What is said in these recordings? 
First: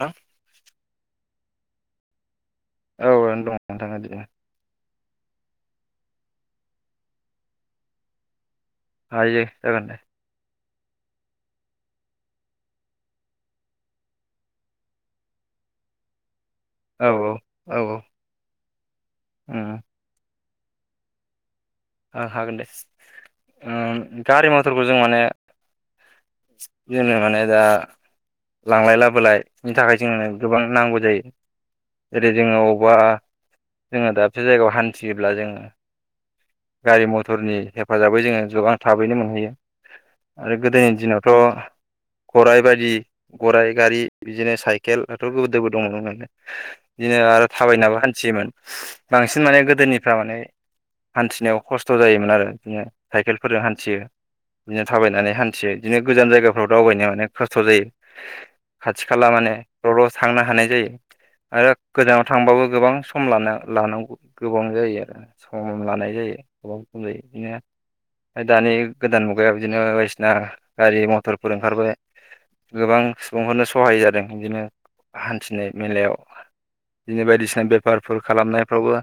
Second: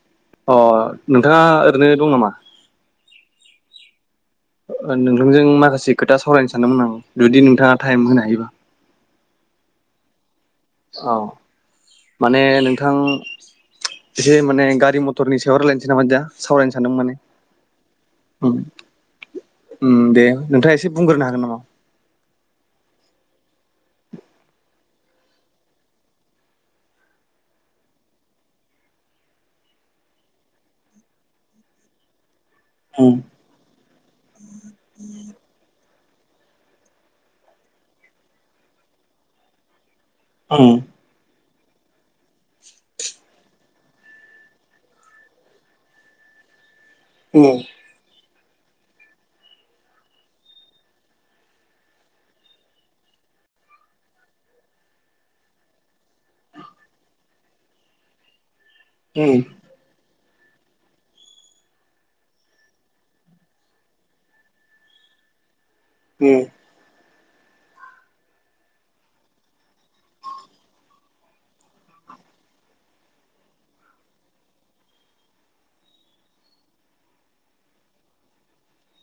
थां अ नोंथाङा ओरैनो दं नामा? औनो दं नोंथाङादिनो [unintelligible] ओ नोंथांजों माखासे खोथा सावरायनो सानदोंमोन आं जुदि नोंथाङा टाइम होनो हायोबा। हायो ओ औ माने नोंथां एसे माने गारि मथरनि सायाव रायलायनोसै नामा नोंथां? सावरायनो सानदों औ माने औ औ उ उम दे। नोंथाङा एसे बुंग्रोनो हागोन नामा हागोन दे ओ गारि मथरखौ जों माने। जोङो माने दा। लांलाय लाबोलायनि थाखाय जोंनो गोबां नांगौ जायो ओरै जोङो अबेबा उम जोङो दाबसे जायगायाव हान्थियोब्ला जोङो। गारि मथरनि हेफाजाबै जोङो गोबां थाबैनो मोनहैयो। आरो उम गोदोनि दिनावथ' गराय बायदि गराय गारि बिदिनो साइकेलथ' गोरि गोदोबो दङमोन बिदिनो आरो उम थाबायनाबो हान्थियोमोन। बांसिन माने गोदोनिफ्रा माने हान्थिनायाव खस्थ' जायोमोन आरो बिदिनो साइकेलफोरजों हान्थियो बिदिनो थाबायनानै हान्थियो बिदिनो गोजान जायगाफ्राव दावबायनो माने खस्थ' जायो। खाथि खाला उम माने र' र' थांनो हानाय जायो आरो गोजानाव थांबाबो गोबां सम लान लानांगौ गोबां जायो आरो। खम लानाय जायो गोबां खम जायो बिदिनो ओमफ्राय दानि गोदान मुगायाव बिदिनो बायदिसिना गारि मथरफोर ओंखारबाय गोबां सुबुंआनो सहाय जादों बिदिनो हान्थिनाय मेलायाव बिदिनो बायदिसिना बेफारफोर खालामनायफ्रावबो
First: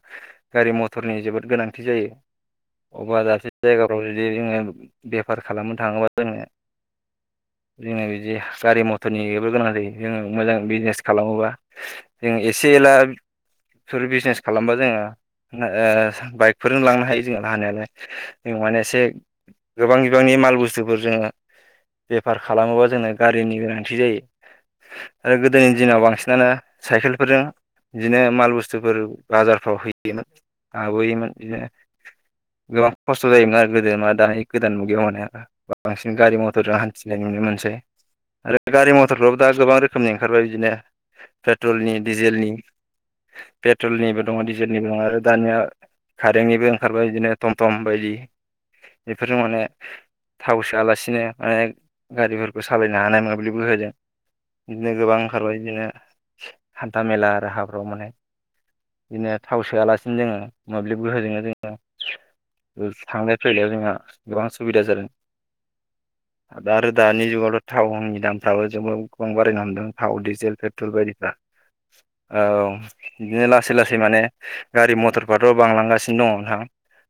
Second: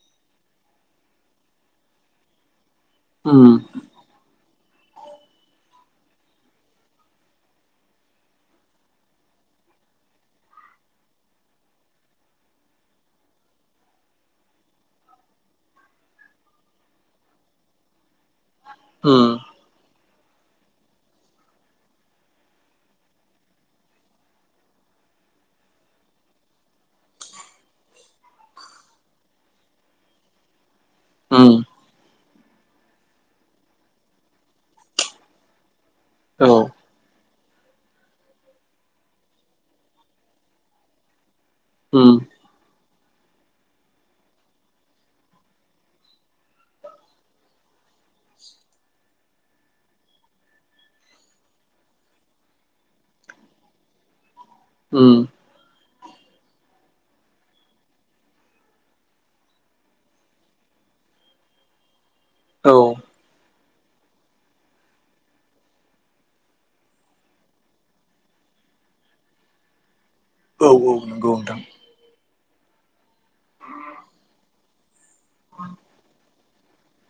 गारि-मथरनि जोबोद गोनांथि जायो। अबेबा दाबसे उम जायगाफ्राव जुदि जोङो बेफार खालामनो थाङोबा जोङो [inaudible] जोङो बिदि गारि-मथरनिबो गोनां जायो जोङो मोजां बिजनेस खालामोबा जों एसे जलाफोर बिजनेस खालामबा जोङो ओ बाइकफोरजों लांनो हायो। जोंहा हानायालाय जों माने एसे उम गोबां बिबांनि माल बुस्थुफोर जोङो बेफार खालामोबा जोंनो गारिनि गोनांथि जायो। ओ गोदोनि दिनाव बांसिननानो सायखेलफोरजों बिदिनो माल बुस्थुफोर बाजारफ्राव होयोमोन लाबोयोमोन उम उम बिदिनो गोबां खस्थ' जायोमोन आरो गोदो मा दानि गोदान मुगैया माने बांसिन गारि औ मथरजों हान्थि नुनो मोनसै आरो गारि मथरफ्राबो दा गोबां रोखोमनि ओंखारबाय बिदिनो पेट्रलनि उम डिजेल नि पेट्रलनिबो दङ डिजेलनिबो दङ आरो दानिया कारेन्टनिबो ओंखारबाय बिदिनो टमटम बायदि बेफोरजों माने थाव सोआलासिनो बायग गारिफोरखौ सालायनो हानाय मोबलिब गोहोजों बिदिनो उम गोबां ओंखारबाय बिदिनो हान्था-मेला आरो हाब्रबो माने बिदिनो थाव सोआलासिनो जोङो मोब्लिब गोहोजोंनो जों औ थांलाय फैलायाव जोंहा गोबां सुबिदा जादों। आरो दानि जुगावथ' थावननि दामफ्राबो जोबोद गोबां बारायनो हमदों। थाव डिजेल औ पेट्रल औ बायदिफ्रा नंगौ नोंथां औ बिदिनो लासै लासै माने गारि मथरफथ' बांलांगासिनो दङ। थां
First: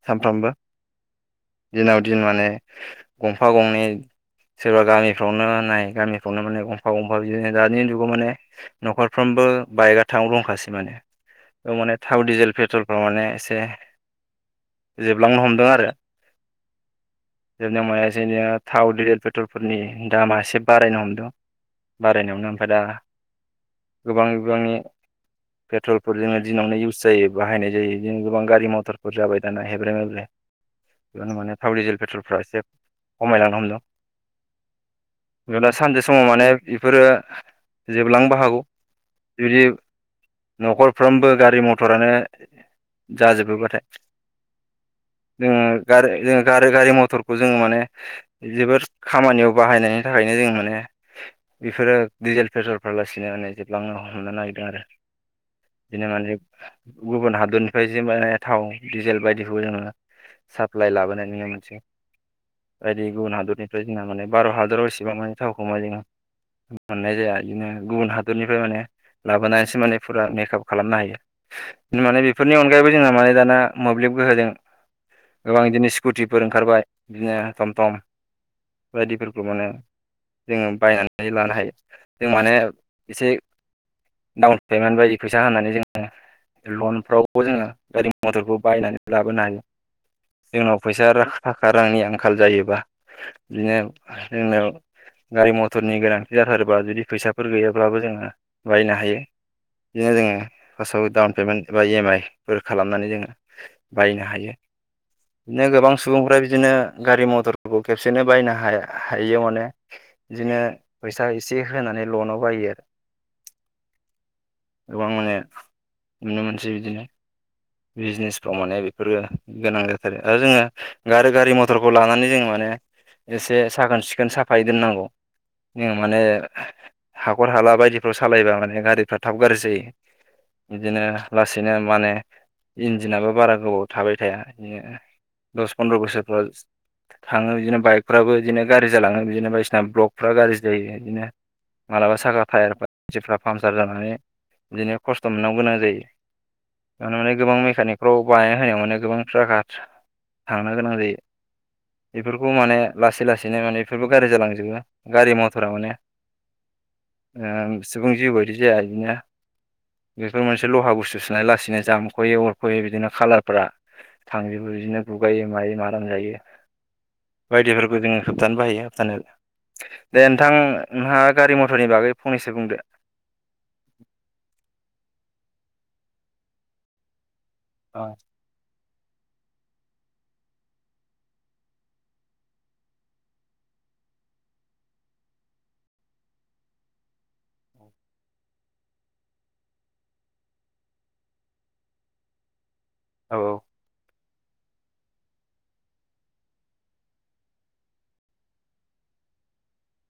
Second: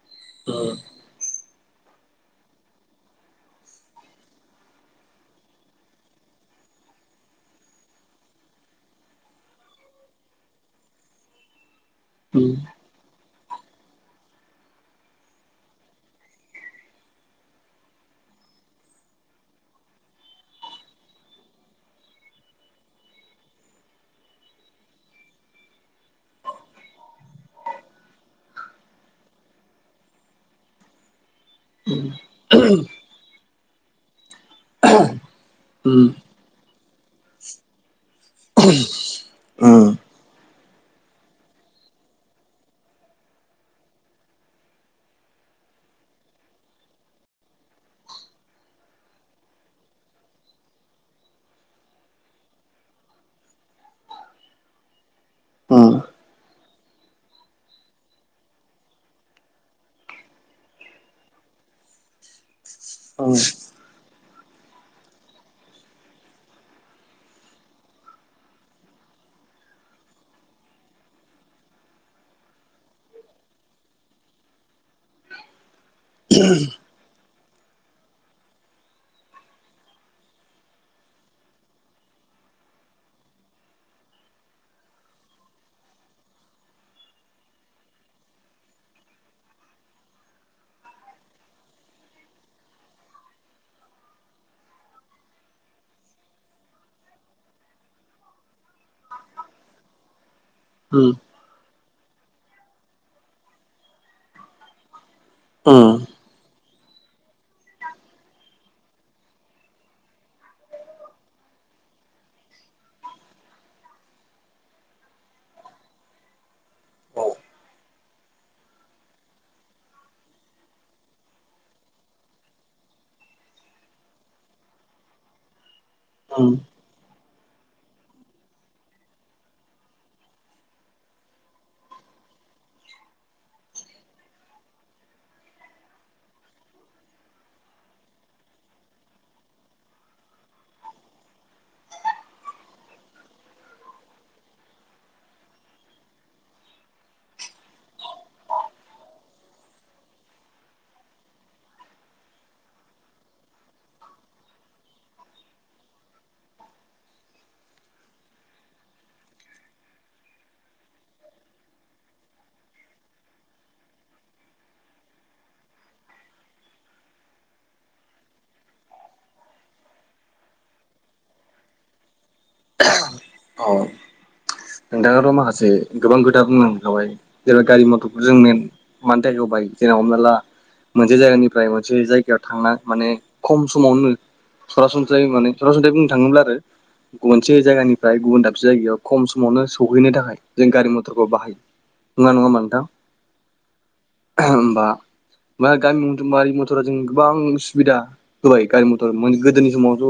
सानफ्रामबो उम दिनाव दिन माने गंफा गंनै सोरबा गामिफ्राव नाय गामिफ्राव माने गंफा गंफा बिदिनो दानि जुगाव माने न'खरफ्रोम बो बाइकआ थाउ दंखासै माने बेयाव माने थाव डिजेल उम पेट्रलफ्राव माने एसे जोबलांनो हमदों आरो जोबनाययाव माने जोंनियाव थाव डिजेल पेट्रलफोरनि दामा एसे बारायनो हमदों। बारायनायावनो ओमफ्राय दा गोबां बिबांनि पेट्रलफोर जोङो दिनावनो इउस जायो बाहायनाय जायो जों गोबां गारि मथर बुर जाबाय दाना हेब्रे मेब्रे बेयावनो माने थाव डिजेल पेट्रलफ्रा एसे खमायलांनो हमदों [unintelligible] जेब्ला सानसे उम समाव माने बेफोरो जोबलांबो हागौ जुदि उम न'खरफ्रोमबो गारि मथर आरो जाजोबयोबाथाय जोङो गा-गारि-गारि मथरखौ जोङो माने जबोर खामानियाव बाहायनाय बेनि थाखायनो जों माने बेफोरो डिजेल पेट्रल फलासिनो माने जोबलांनो हमनो नागिरदों आरो [inaudible] बिदिनो माने गुबुन हादरनिफ्राय जमा थाव दिजेल बायदिखौ जोङो साप्लाइ लाबोनायनि मोनसे बायदि गुबुन उम हादरनिफ्राय जोंना माने भार' हादराव एसेबां माने थावखोमा जोंहा मोननाय जाया बिदिनो गुबुन हादरनिफ्राय माने लाबोनानैसो माने फुरा मेकआप खालामनो हायो जों मानि बेफोरनि अनगायैबो जोंहा मानि दाना मोब्लिब गोहोदों गोबां बिदिनो स्कुटिफोर ओंखारबाय बिदिनो थम थम बायदिफोरखौ माने जोङो बायनानै लानो हायो जों माने एसे डाउन पेमेन्ट बायदि फैसा होनानै जोङो लनफ्रावबो जोङो गारि मथरखौ। बायनानै बाब नला जोंनाव फैसा आरो थाखा रांनि आंखाल जायोबा बिदिनो जोंना गारि मथरनि गोनांथि जाथारोबा जुदि फैसाफोर गैयाब्लाबो जोङो बायनो हायो। नो जोंङो। फार्स्टआव डाउन पेमेन्ट एबा इएम आइफोर खालामनानै जोङो बायनो हायो। नो गोबां उम सुबुंफ्रा बि बिदिनो गारि मथरफोरखौ खेबसेनो बायनो हाया हयोयाव मानि बिदिनो फैसा ए चेक होनानै लनाव बायो। [inaudible] गोबां माने नुनो मोनसै बिदिनो। औ बिजनेसफ्राव माने बेफोरो गोनां जाथारो आरो जोङो गारो गारि मथरखौ लानानै जों माने एसे साखोन सिखोन साफायै दोननांगौ ज माने उम हाखर हाला बायदिफ्राव सालायबा माने गारिफ्रा थाब गाज्रि जायो। बिदिनो लासैनो माने इन्जिनाबो बारा गोबाव थाबाय थाया बिदिनो दस फन्द्र' बोसोरफोर थाङो बिदिनो बाइकफ्राबो बिदिनो गाज्रि जालाङो बिदिनो बायदिसिना ब्लकफ्रा गाज्रि जायो बिदिनो मालाबा सागा टायेर फोरा जिफोरा पामसार जानानै बिदिनो खस्थ' मोननांगौ गोनां जायो। आं मा गोबां मेकानिकफ्राव बानाय होनायाव माने गोबां फाखा थांनो गोनां जायो बेफोरखौ माने लासै लासैनो माने बेफोरबो गारि्रि जालांजोबो गारि मथरा माने [inaudible] सिगुं जि बरसै आरोदिना बेफोर मोनसे लहा बुस्थु सोना लासैनो जामो खरख'यै अरख'यै बिदिनो खालारफ्रा थांजोबो बिदिनो गुगायोै मायो माम जायो । बायदिफोरखौ जोङो होबथानो हायो होबथानो दे नोंथां नोंहा गारि मथरनि बागै फंनैसो बुंदो औ नोंथाङाथ' माखासे गोबां खोथा बुंनांखाबाय जेने गारि औ मथरखौ जों मानो थाखायग बायो जेना हमना ला मोनसे जायगानिफ्राय मोनसे जायगायाव थांना माने खम समावनो सरासनस्रायै माने सरासनस्रायै बुंनो थांयोब्ला आरो गुबुनसे जायगानिफ्राय गुबुन दाबसे जायगायाव खम समावनो सौहैनो थाखाय जों गारि मथरखौ बाहायो नङ नङ होनबा नोंथां। औ औ। होनबा। म गामि म गारि मथरा जों गोबां सुबिदा होबाय गामि मथर म गोदोनि समावथ'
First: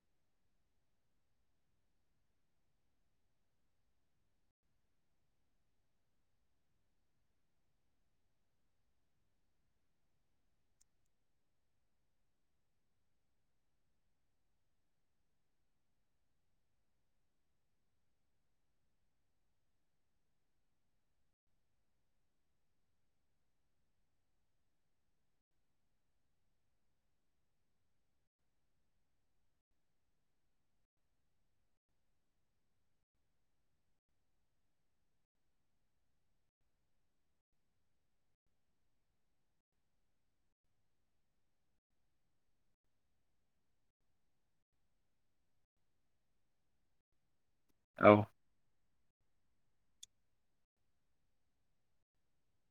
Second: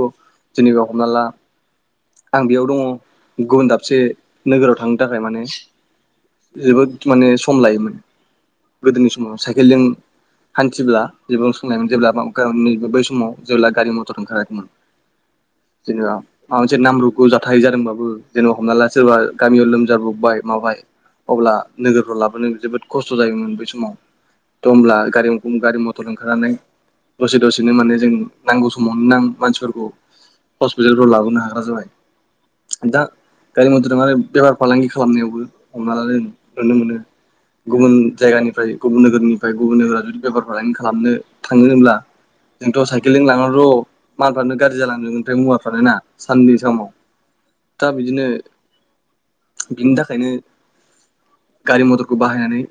जनैबा हमना ला आं बेयाव दङ गुबुन दाबसे नोगोराव थांनो थाखाय माने जोबोद माने सम लायोमोन गोदोनि समाव साइकेलजों हाथिब्ला एउन समाव जेब्ला गावनि बै समाव जेब्ला गारि मटर ओंखारयाखैमोन। जेनबा पास से नामब्रुग जाथाय जादोंबाबो जेनेबा हमना ला सोरबा गामियाव लोमजाब्रबबाय माबाय अब्ला नोगोरफ्राव लाबोनो जोबोद खस्थ' जायोमोन बै समाव थ होमब्ला गारि-गारि मथर ओंखारनानै दसे दसेनो माने जों नांगौ समावनो नां मानसिफोरखौ हस्पितालफ्राव लाबोनो हा गौ जाबाय दा गारि मथर दो आरो बेफार फालांगि खालामनायावबो हमनाला जों नुनो मोनो। गुबुन जायगानिफ्राय गुबुन नोगोरनिफ्राय गुबुन जागा जुदि बेफार फालांगि खालामनो थांनोरोंब्ला जोंथ' साइकेलजों लांना र' मालफ्रानो गारि जालांदों ओमफ्राय मुवाफ्रानो ना साननि समाव दा औ बिदिनो बिनि थाखायनो गारि मथरखौ बाहायनानै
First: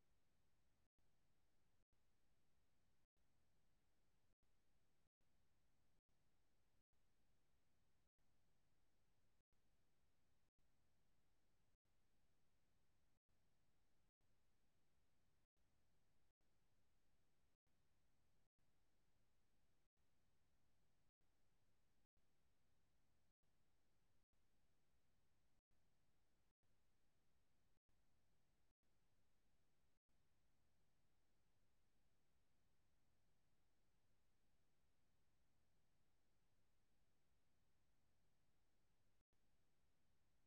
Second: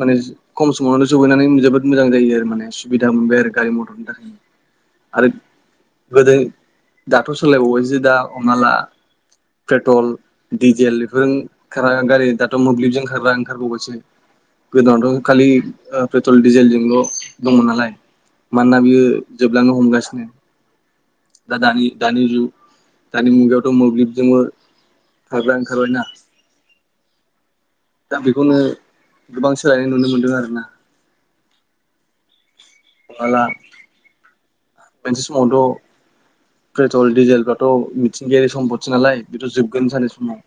माने खम समावनो सहैनानै जोबोद मोजां जायो आरो माने सुबिदा मोनबाय आरो गारि मथरनि थाखाय आरो गोदो दाथ' सोलायबावबायसो दा हमनाला पेट्रल डिजेल बेफोर खार गारि दाथ' मोब्लिबजों खारग्रा ओंखारबावबासो गोदोनाथ' खालि पेट्रल डिजेलजोंल' दं नालाय मानोना बियो जोबलांनो हमगासिनो दा दानि दानि जुग दानि मुगायावथ' मोब्लिबजोंबो खारग्रा ओंखारबायना। [inaudible] दा बेखौनो गोबां सोलायनाय नुनो मोनदों आरो ना। [unintelligible] मोनसे समावथ' पेट्रल डिजेलफ्राथ' मिथिंगायारि सम्पदस नालाय बेथ' जोबगोन सानसे समाव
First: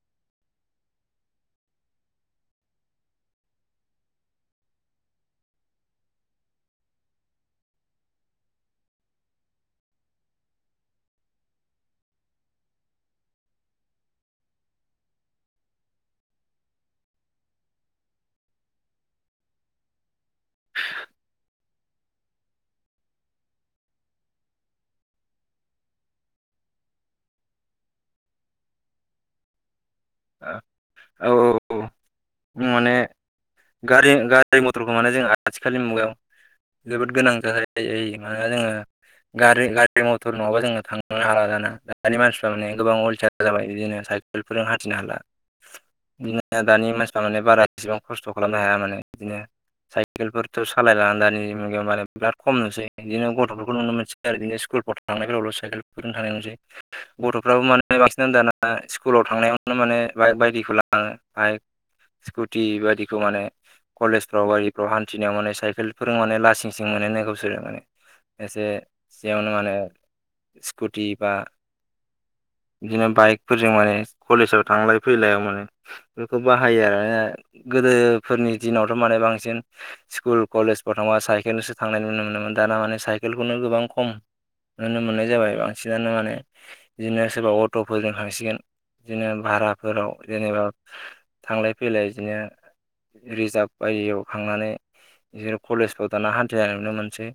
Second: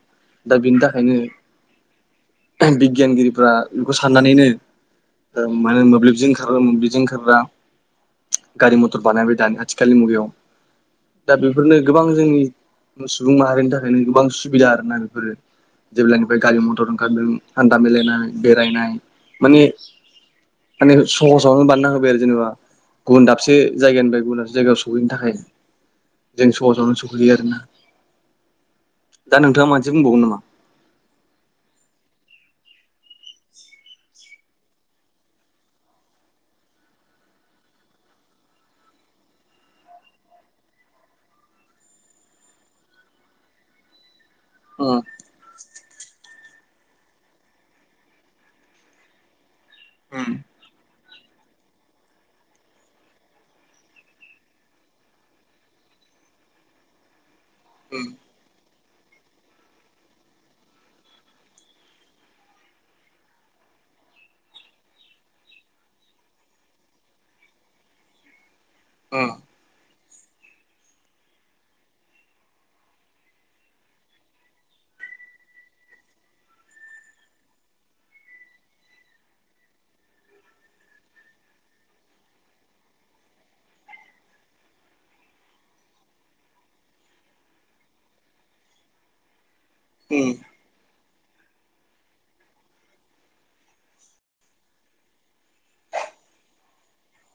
दा बिनि थाखायनो बिगियानगिरिफ्रा बेखौ साननानैनो ओ माने मोब्लोबजों ओंखार मोब्लोबजों ओंखारग्रा गारि मटर बानायबाय दानि आथिखालनि मुगायाव। दा बेफोरनो गोबां जोंनि सुबुं माहारिनि थाखायनो गोबां सुबिदा आर ना बेफोरो। जेब्लानिफ्राय गारि मथर ओंखारदों हानथा मिलायनाय बेरायनाय माने माने सहसावनो बानायना होबाय आरो जेनेबा गुबुन दाबसे जायगानिफ्राय गुबुन दाबसे जायगायाव सहैनो थाखाय जों सहसावनो सहैयो आरोना दा नोंथाङा मान औ औ अम माने गारि-गारि मथरखौ माने जों आथिखालनि मुगायाव जोबोद गोनां जायो मानोना जोंङो गारि-गारि मथर नङाबा जों थांनो हालादा ना दानि मानसिफ्रा माने गोबां अलसिया जाबाय बिदिनोेसा फोरों हान्थिनो हाला दानि मान सि माने बारा इसेबां खस्थ' खालामनो हाया माने बिदिनो साइकेलफोरथ' सालायला दानि मुगायाव माने बिराद खम नुसै बिदिनो गथ'फोरखौ नुनो मोनसै आरो बिदिनो स्कुलाव थांनायफोराव' साइकेल फोरों थां नाय गथ'फ्राबो माने बांसिनानो दाना स्कुलाव थांनायावनो माने बाइक बायदिखौ लांङो। बाइक स्कुटि बायदिखौ माने कलेजफ्राव गारिफ्राव हान्थिनायाव माने साइकेल फोरों माने लासिं सिं मोन गावसोरो माने एसे जेयावनो माने स्कुटि बा बिदिनो बाइकफोरजों माने कलेजाव थांलाय फैलायाव माने बे बाहायो आरो गोदोफोरनि दिनावथ' माने बांसिन स्कुल कलेजफोर थांबा साइ साइकेलसो थांनाय नुनो मोनोमोन दाना माने साइकेलखौनो गोबां खम नुनो मोननाय जाबाय बांसिनानो माने बिदिनो सोरबा अट'फोरजों थांसिगोन बिदिनो भाराफोराव उम उम जेनेबा थांलाय फैलाय बिदिनो रिजार्भ बायदियाव थांनानै बिदिनो कलेजफ्राव थांना हान्थिनाय नुनो मोनसै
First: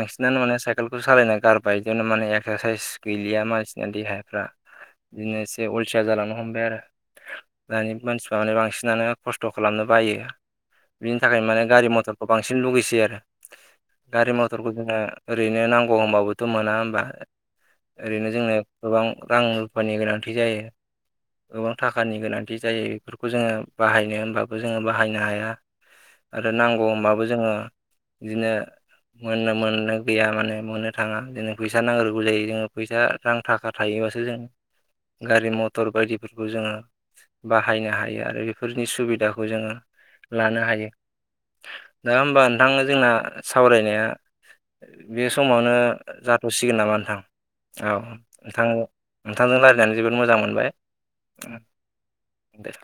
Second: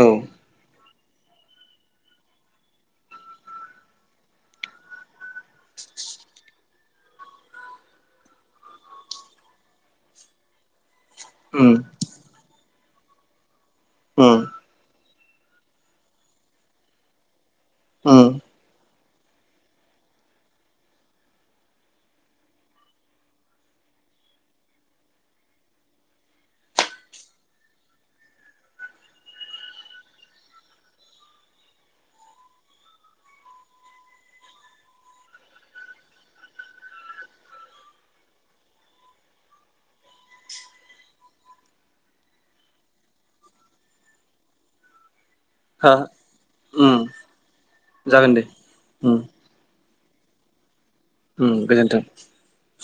औ माने साय केलखौ सालायना गारबाय बिदिनो माने एक्सारसाइस गैलिया मानसिना देहाफ्रा बिदिनो एसे अलथिया जालांनो हमबाय आरो। दानि मानसिफ्रा माने बांसिनानो खस्थ' खालामनो बायो । बिनि थाखाय माने उम गारि मथरखौ बांसिन लुगैसै आरो गारि उम मथरखौ जोङो ओरैनो नांगौ होनबाबोथ' मोना होमबा ओरैनो उम जोंनो गोबां रां रुफानि गोनांथि जायो गोबां थाखानि गोनांथि बिदि जायो बेफोरखौ जोङो बाहायनो होमबाबो जोङो बाहायनो हाया आरो नांगौ होमबाबो जोङो बिदिनो मोननो मोननो गैया माने मोननो थाङा जोंनो फैसा नांग्रोगौ जायो जोङो फैसा रां थाखा थायो । बासो जों गारि मटर बायदिफोरखौ जोङो बाहायनो हायो आरो बेफोरनि सुबिदाखौ जों लानो हायो दा होमबा नोंथां जोंना सावरायनाया बे समावनो हा जाथ'सिगोन नामा उम नोंथां? औ जागोन दे नोंथां उम नोंथांजों रायल्लायनानै जोबोद मोजां मोनबाय उम गोजोन्थों । दे